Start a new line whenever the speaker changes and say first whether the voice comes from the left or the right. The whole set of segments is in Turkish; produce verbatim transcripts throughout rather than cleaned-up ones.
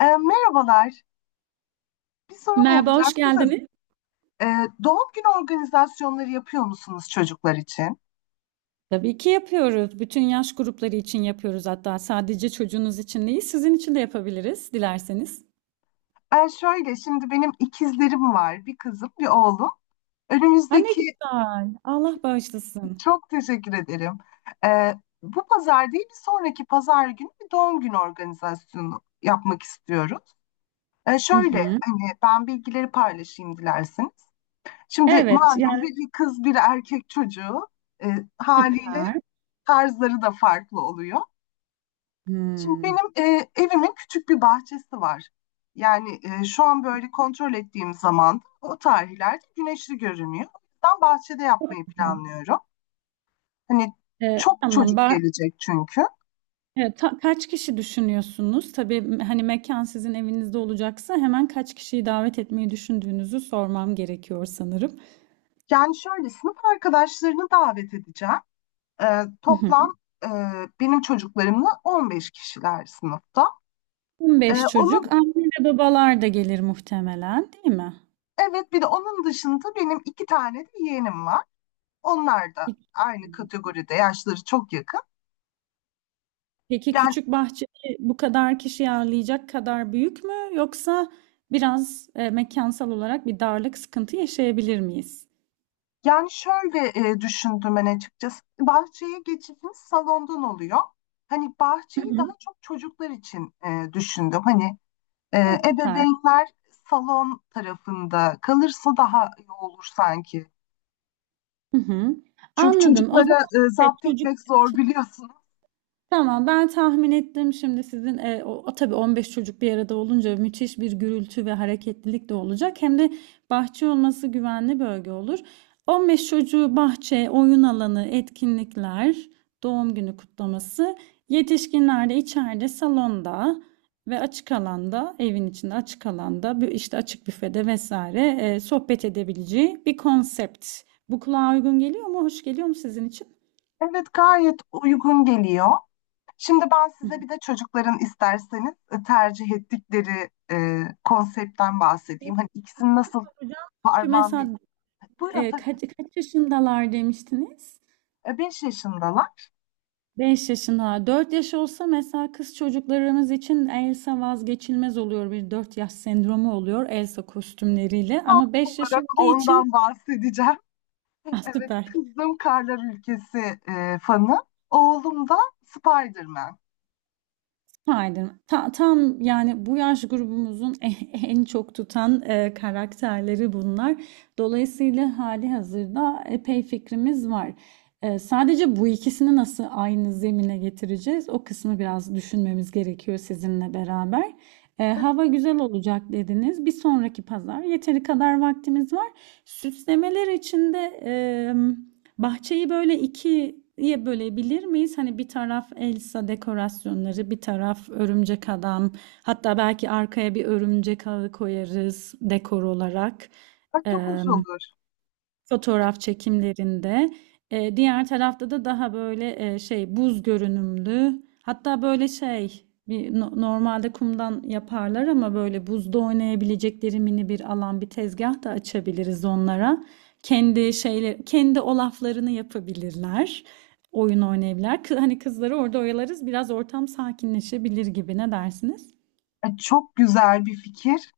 left: E, merhabalar. Bir sorum
right: Merhaba, hoş
left: olacaktı da,
right: geldiniz.
left: e, doğum günü organizasyonları yapıyor musunuz çocuklar için?
right: Tabii ki yapıyoruz. Bütün yaş grupları için yapıyoruz hatta. Sadece çocuğunuz için değil, sizin için de yapabiliriz dilerseniz.
left: E, şöyle, şimdi benim ikizlerim var. Bir kızım, bir oğlum.
right: Ha ne
left: Önümüzdeki,
right: güzel. Allah bağışlasın.
left: çok teşekkür ederim. E, Bu pazar değil, bir sonraki pazar günü bir doğum günü organizasyonu yapmak istiyoruz. E,
right: Hı
left: şöyle,
right: hı.
left: hani ben bilgileri paylaşayım dilerseniz. Şimdi
right: Evet,
left: malum
right: yani
left: bir kız, bir erkek çocuğu e, haliyle
right: süper.
left: tarzları da farklı oluyor. Şimdi
right: Hmm.
left: benim e, evimin küçük bir bahçesi var. Yani e, şu an böyle kontrol ettiğim zaman o tarihlerde güneşli görünüyor. O yüzden bahçede yapmayı planlıyorum. Hani
right: Ee,
left: çok
right: tamam.
left: çocuk
right: Ba
left: gelecek çünkü.
right: e, ta- kaç kişi düşünüyorsunuz? Tabii m- hani mekan sizin evinizde olacaksa hemen kaç kişiyi davet etmeyi düşündüğünüzü sormam gerekiyor sanırım.
left: Yani şöyle sınıf arkadaşlarını davet edeceğim. E,
right: Hı hı.
left: toplam e, benim çocuklarımla on beş kişiler sınıfta. E,
right: on beş
left: onun
right: çocuk, anne ve babalar da gelir muhtemelen, değil mi?
left: evet bir de onun dışında benim iki tane de yeğenim var. Onlar da
right: İki.
left: aynı kategoride yaşları çok yakın.
right: Peki
left: Yani
right: küçük bahçeyi bu kadar kişi ağırlayacak kadar büyük mü, yoksa biraz e, mekansal olarak bir darlık sıkıntı yaşayabilir miyiz?
left: Yani şöyle e, düşündüm ben açıkçası. Bahçeye geçişimiz salondan oluyor. Hani
right: Hı
left: bahçeyi
right: hı.
left: daha çok çocuklar için e, düşündüm. Hani e,
right: Ha, süper.
left: ebeveynler salon tarafında kalırsa daha iyi olur sanki.
right: Hı hı.
left: Çünkü
right: Anladım. O
left: çocuklara
right: zaman
left: e,
right: evet,
left: zapt
right: çocuk
left: etmek zor biliyorsunuz.
right: tamam, ben tahmin ettim şimdi sizin e, o, o tabii on beş çocuk bir arada olunca müthiş bir gürültü ve hareketlilik de olacak. Hem de bahçe olması güvenli bölge olur. on beş çocuğu bahçe, oyun alanı, etkinlikler, doğum günü kutlaması, yetişkinler de içeride salonda ve açık alanda, evin içinde açık alanda, bir- işte açık büfede vesaire e, sohbet edebileceği bir konsept. Bu kulağa uygun geliyor mu? Hoş geliyor mu sizin için?
left: Evet, gayet uygun geliyor. Şimdi ben
right: Hı.
left: size bir de çocukların isterseniz e, tercih ettikleri e, konseptten bahsedeyim. Hani ikisini nasıl
right: Hocam, çünkü
left: harmanlı...
right: mesela
left: Buyurun
right: Eee,
left: tabii.
right: kaç kaç yaşındalar demiştiniz?
left: beş yaşındalar.
right: Beş yaşındalar. Dört yaş olsa mesela kız çocuklarımız için Elsa vazgeçilmez oluyor. Bir dört yaş sendromu oluyor Elsa kostümleriyle.
left: Tam
right: Ama beş yaş
left: olarak
right: olduğu için
left: ondan bahsedeceğim.
right: ah,
left: Evet,
right: süper.
left: kızım Karlar Ülkesi e, fanı. Oğlum da Spider-Man.
right: Aydın. Ta- tam yani bu yaş grubumuzun en en çok tutan e, karakterleri bunlar. Dolayısıyla hali hazırda epey fikrimiz var. E, sadece bu ikisini nasıl aynı zemine getireceğiz? O kısmı biraz düşünmemiz gerekiyor sizinle beraber. E, hava güzel olacak dediniz. Bir sonraki pazar yeteri kadar vaktimiz var. Süslemeler için de bahçeyi böyle ikiye bölebilir miyiz? Hani bir taraf Elsa dekorasyonları, bir taraf örümcek adam. Hatta belki arkaya bir örümcek ağı koyarız dekor olarak.
left: Bak çok hoş
right: Eee,
left: olur.
right: Fotoğraf çekimlerinde. Eee, diğer tarafta da daha böyle eee, şey, buz görünümlü. Hatta böyle şey bir no- normalde kumdan yaparlar ama böyle buzda oynayabilecekleri mini bir alan, bir tezgah da açabiliriz onlara. Kendi şeyle kendi olaflarını yapabilirler. Oyun oynayabilirler. Kı- Hani kızları orada oyalarız. Biraz ortam sakinleşebilir gibi. Ne dersiniz?
left: E, çok güzel bir fikir.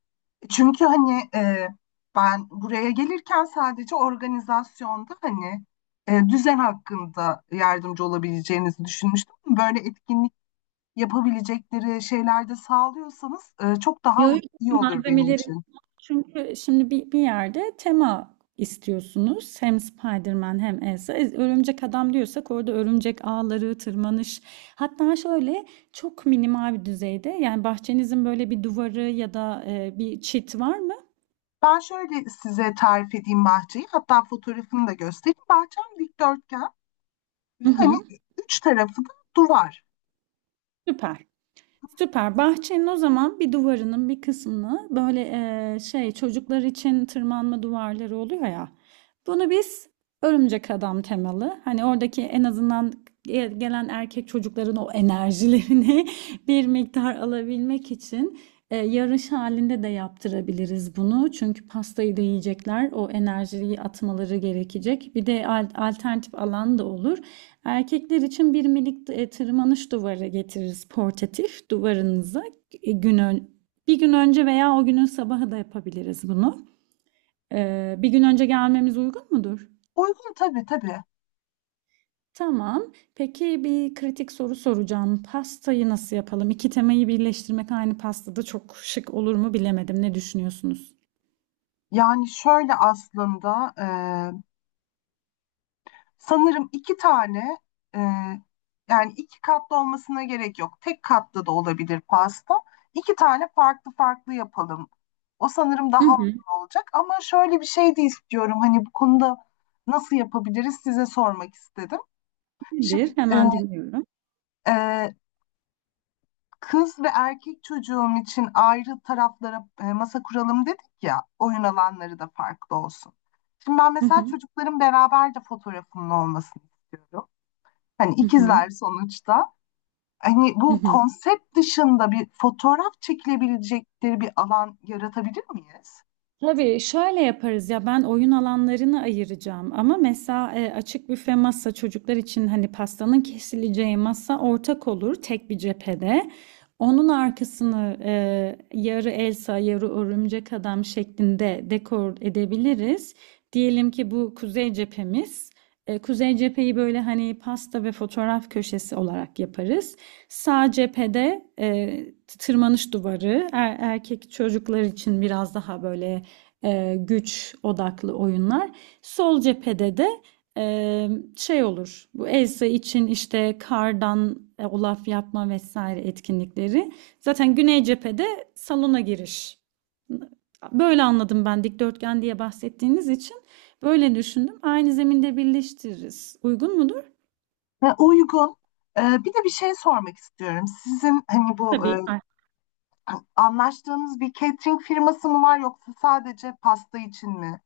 left: Çünkü hani e, ben buraya gelirken sadece organizasyonda hani e, düzen hakkında yardımcı olabileceğinizi düşünmüştüm. Böyle etkinlik yapabilecekleri şeyler de sağlıyorsanız e, çok daha
right: Yo, yo,
left: iyi olur benim
right: malzemeleri
left: için.
right: çünkü şimdi bir, bir yerde tema istiyorsunuz. Hem Spider-Man hem Elsa. E, Örümcek adam diyorsak orada örümcek ağları, tırmanış. Hatta şöyle çok minimal bir düzeyde. Yani bahçenizin böyle bir duvarı ya da e, bir çit var mı?
left: Ben şöyle size tarif edeyim bahçeyi. Hatta fotoğrafını da göstereyim. Bahçem dikdörtgen ve
right: Hı hı.
left: hani üç tarafı da duvar.
right: Süper. Süper. Bahçenin o zaman bir duvarının bir kısmını böyle, eee, şey, çocuklar için tırmanma duvarları oluyor ya. Bunu biz örümcek adam temalı. Hani oradaki en azından ge- gelen erkek çocukların o enerjilerini bir miktar alabilmek için eee, yarış halinde de yaptırabiliriz bunu. Çünkü pastayı da yiyecekler. O enerjiyi atmaları gerekecek. Bir de al- alternatif alan da olur. Erkekler için bir minik e, tırmanış duvarı getiririz portatif duvarınıza. E, Gün Bir gün önce veya o günün sabahı da yapabiliriz bunu. E, bir gün önce gelmemiz uygun mudur?
left: Uygun, tabii tabii.
right: Tamam. Peki, bir kritik soru soracağım. Pastayı nasıl yapalım? İki temayı birleştirmek aynı pastada çok şık olur mu, bilemedim. Ne düşünüyorsunuz?
left: Yani şöyle aslında sanırım iki tane e, yani iki katlı olmasına gerek yok. Tek katlı da olabilir pasta. İki tane farklı farklı yapalım. O sanırım
right: Hı
left: daha
right: hı.
left: uygun olacak. Ama şöyle bir şey de istiyorum. Hani bu konuda nasıl yapabiliriz size sormak istedim.
right: Nedir?
left: Şimdi e,
right: Hemen dinliyorum.
left: e, kız ve erkek çocuğum için ayrı taraflara e, masa kuralım dedik ya. Oyun alanları da farklı olsun. Şimdi ben
right: Hı
left: mesela
right: hı.
left: çocukların beraber de fotoğrafımın olmasını istiyorum. Hani
right: Hı hı.
left: ikizler sonuçta. Hani
right: Hı
left: bu
right: hı.
left: konsept dışında bir fotoğraf çekilebilecekleri bir alan yaratabilir miyiz?
right: Tabii şöyle yaparız ya, ben oyun alanlarını ayıracağım ama mesela e, açık büfe masa, çocuklar için hani pastanın kesileceği masa ortak olur tek bir cephede. Onun arkasını e, yarı Elsa yarı örümcek adam şeklinde dekor edebiliriz. Diyelim ki bu kuzey cephemiz. E, kuzey cepheyi böyle hani pasta ve fotoğraf köşesi olarak yaparız. Sağ cephede e, tırmanış duvarı, er- erkek çocuklar için biraz daha böyle e, güç odaklı oyunlar. Sol cephede de e, şey olur. Bu Elsa için işte kardan e, olaf yapma vesaire etkinlikleri. Zaten güney cephede salona giriş. Böyle anladım ben, dikdörtgen diye bahsettiğiniz için. Böyle düşündüm. Aynı zeminde birleştiririz. Uygun mudur?
left: Ve uygun. Ee, bir de bir şey sormak istiyorum. Sizin hani bu
right: Tabii.
left: e, anlaştığınız bir catering firması mı var yoksa sadece pasta için mi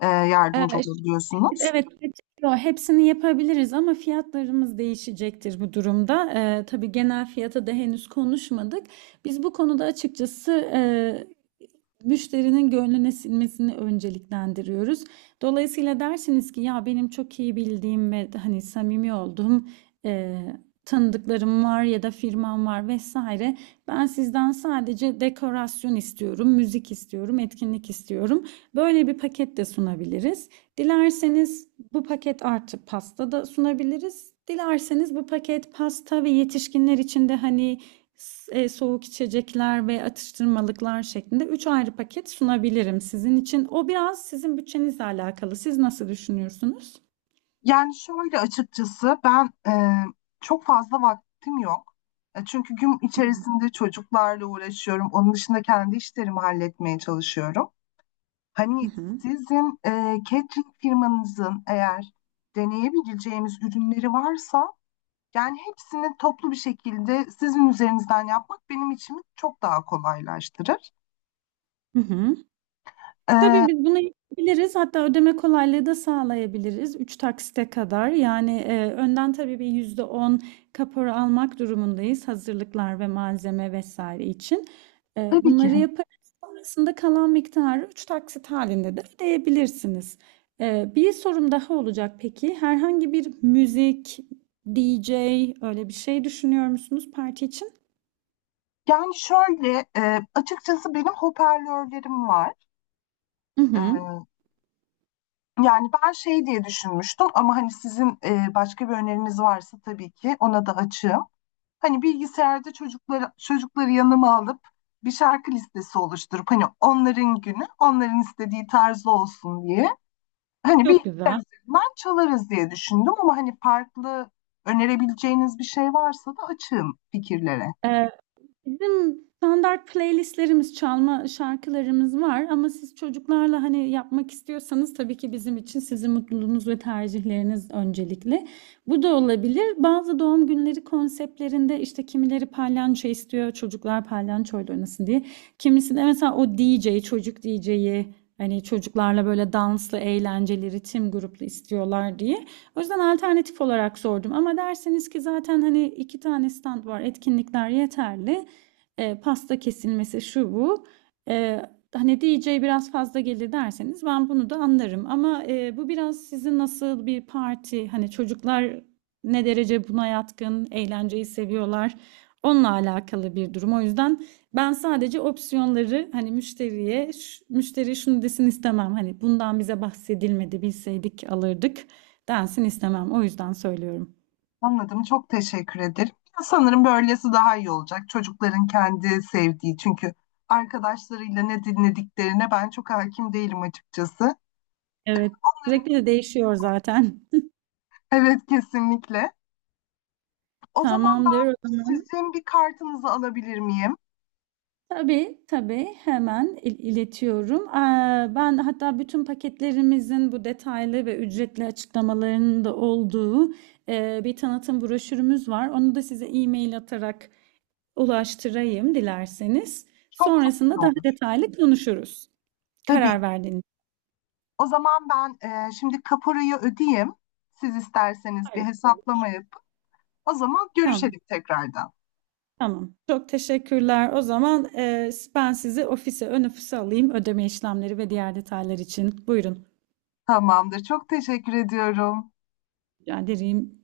left: e, yardımcı
right: Ee,
left: olabiliyorsunuz?
right: Evet, petrol, hepsini yapabiliriz ama fiyatlarımız değişecektir bu durumda. Ee, tabii genel fiyata da henüz konuşmadık. Biz bu konuda açıkçası e, müşterinin gönlüne sinmesini önceliklendiriyoruz. Dolayısıyla dersiniz ki ya benim çok iyi bildiğim ve hani samimi olduğum e, tanıdıklarım var ya da firmam var vesaire. Ben sizden sadece dekorasyon istiyorum, müzik istiyorum, etkinlik istiyorum. Böyle bir paket de sunabiliriz. Dilerseniz bu paket artı pasta da sunabiliriz. Dilerseniz bu paket, pasta ve yetişkinler için de hani e, soğuk içecekler ve atıştırmalıklar şeklinde üç ayrı paket sunabilirim sizin için. O biraz sizin bütçenizle alakalı. Siz nasıl düşünüyorsunuz?
left: Yani şöyle açıkçası ben e, çok fazla vaktim yok. E, Çünkü gün içerisinde çocuklarla uğraşıyorum. Onun dışında kendi işlerimi halletmeye çalışıyorum.
right: Hı
left: Hani
right: hı.
left: sizin e, catering firmanızın eğer deneyebileceğimiz ürünleri varsa yani hepsini toplu bir şekilde sizin üzerinizden yapmak benim için çok daha kolaylaştırır.
right: Hı hı.
left: E,
right: Tabii biz bunu yapabiliriz. Hatta ödeme kolaylığı da sağlayabiliriz üç taksite kadar. Yani, eee, önden tabii bir yüzde on kapora almak durumundayız hazırlıklar ve malzeme vesaire için. Eee,
left: tabii ki.
right: bunları yaparız. Sonrasında kalan miktarı üç taksit halinde de ödeyebilirsiniz. Eee, bir sorum daha olacak peki. Herhangi bir müzik, D J, öyle bir şey düşünüyor musunuz parti için?
left: Yani şöyle e, açıkçası benim hoparlörlerim var.
right: I
left: E,
right: hı.
left: Yani ben şey diye düşünmüştüm ama hani sizin e, başka bir öneriniz varsa tabii ki ona da açığım. Hani bilgisayarda çocukları çocukları yanıma alıp bir şarkı listesi oluşturup hani onların günü onların istediği tarzda olsun diye hani
right: Çok
left: bilgisayar
right: güzel.
left: üzerinden çalarız diye düşündüm ama hani farklı önerebileceğiniz bir şey varsa da açığım fikirlere.
right: Bizim standart playlistlerimiz, çalma şarkılarımız var ama siz çocuklarla hani yapmak istiyorsanız, tabii ki bizim için sizin mutluluğunuz ve tercihleriniz öncelikli. Bu da olabilir. Bazı doğum günleri konseptlerinde işte kimileri palyanço istiyor, çocuklar palyançoyla oynasın diye. Kimisi de mesela o D J, çocuk D J'yi hani çocuklarla böyle danslı, eğlenceli, ritim gruplu istiyorlar diye. O yüzden alternatif olarak sordum ama derseniz ki zaten hani iki tane stand var, etkinlikler yeterli, e, pasta kesilmesi şu bu. E, Hani D J biraz fazla gelir derseniz, ben bunu da anlarım. Ama e, bu biraz sizin nasıl bir parti, hani çocuklar ne derece buna yatkın, eğlenceyi seviyorlar. Onunla alakalı bir durum. O yüzden ben sadece opsiyonları hani müşteriye, müşteri şunu desin istemem. Hani bundan bize bahsedilmedi, bilseydik alırdık densin istemem. O yüzden söylüyorum.
left: Anladım. Çok teşekkür ederim. Sanırım böylesi daha iyi olacak. Çocukların kendi sevdiği çünkü arkadaşlarıyla ne dinlediklerine ben çok hakim değilim açıkçası.
right: Evet.
left: Onların,
right: Sürekli de değişiyor zaten.
left: evet kesinlikle. O zaman
right: Tamamdır
left: ben
right: o zaman.
left: sizin bir kartınızı alabilir miyim?
right: Tabii, tabii. Hemen il- iletiyorum. Eee, ben hatta bütün paketlerimizin bu detaylı ve ücretli açıklamalarının da olduğu eee, bir tanıtım broşürümüz var. Onu da size e-mail atarak ulaştırayım dilerseniz.
left: Çok çok iyi
right: Sonrasında daha
left: olur.
right: detaylı konuşuruz.
left: Tabii ki.
right: Karar verdiğiniz.
left: O zaman ben e, şimdi kaporayı ödeyeyim. Siz isterseniz bir
right: Harika.
left: hesaplama yapın. O zaman
right: Tamam,
left: görüşelim tekrardan.
right: tamam. Çok teşekkürler. O zaman eee, ben sizi ofise, ön ofise alayım ödeme işlemleri ve diğer detaylar için. Buyurun.
left: Tamamdır. Çok teşekkür ediyorum.
right: Rica ederim.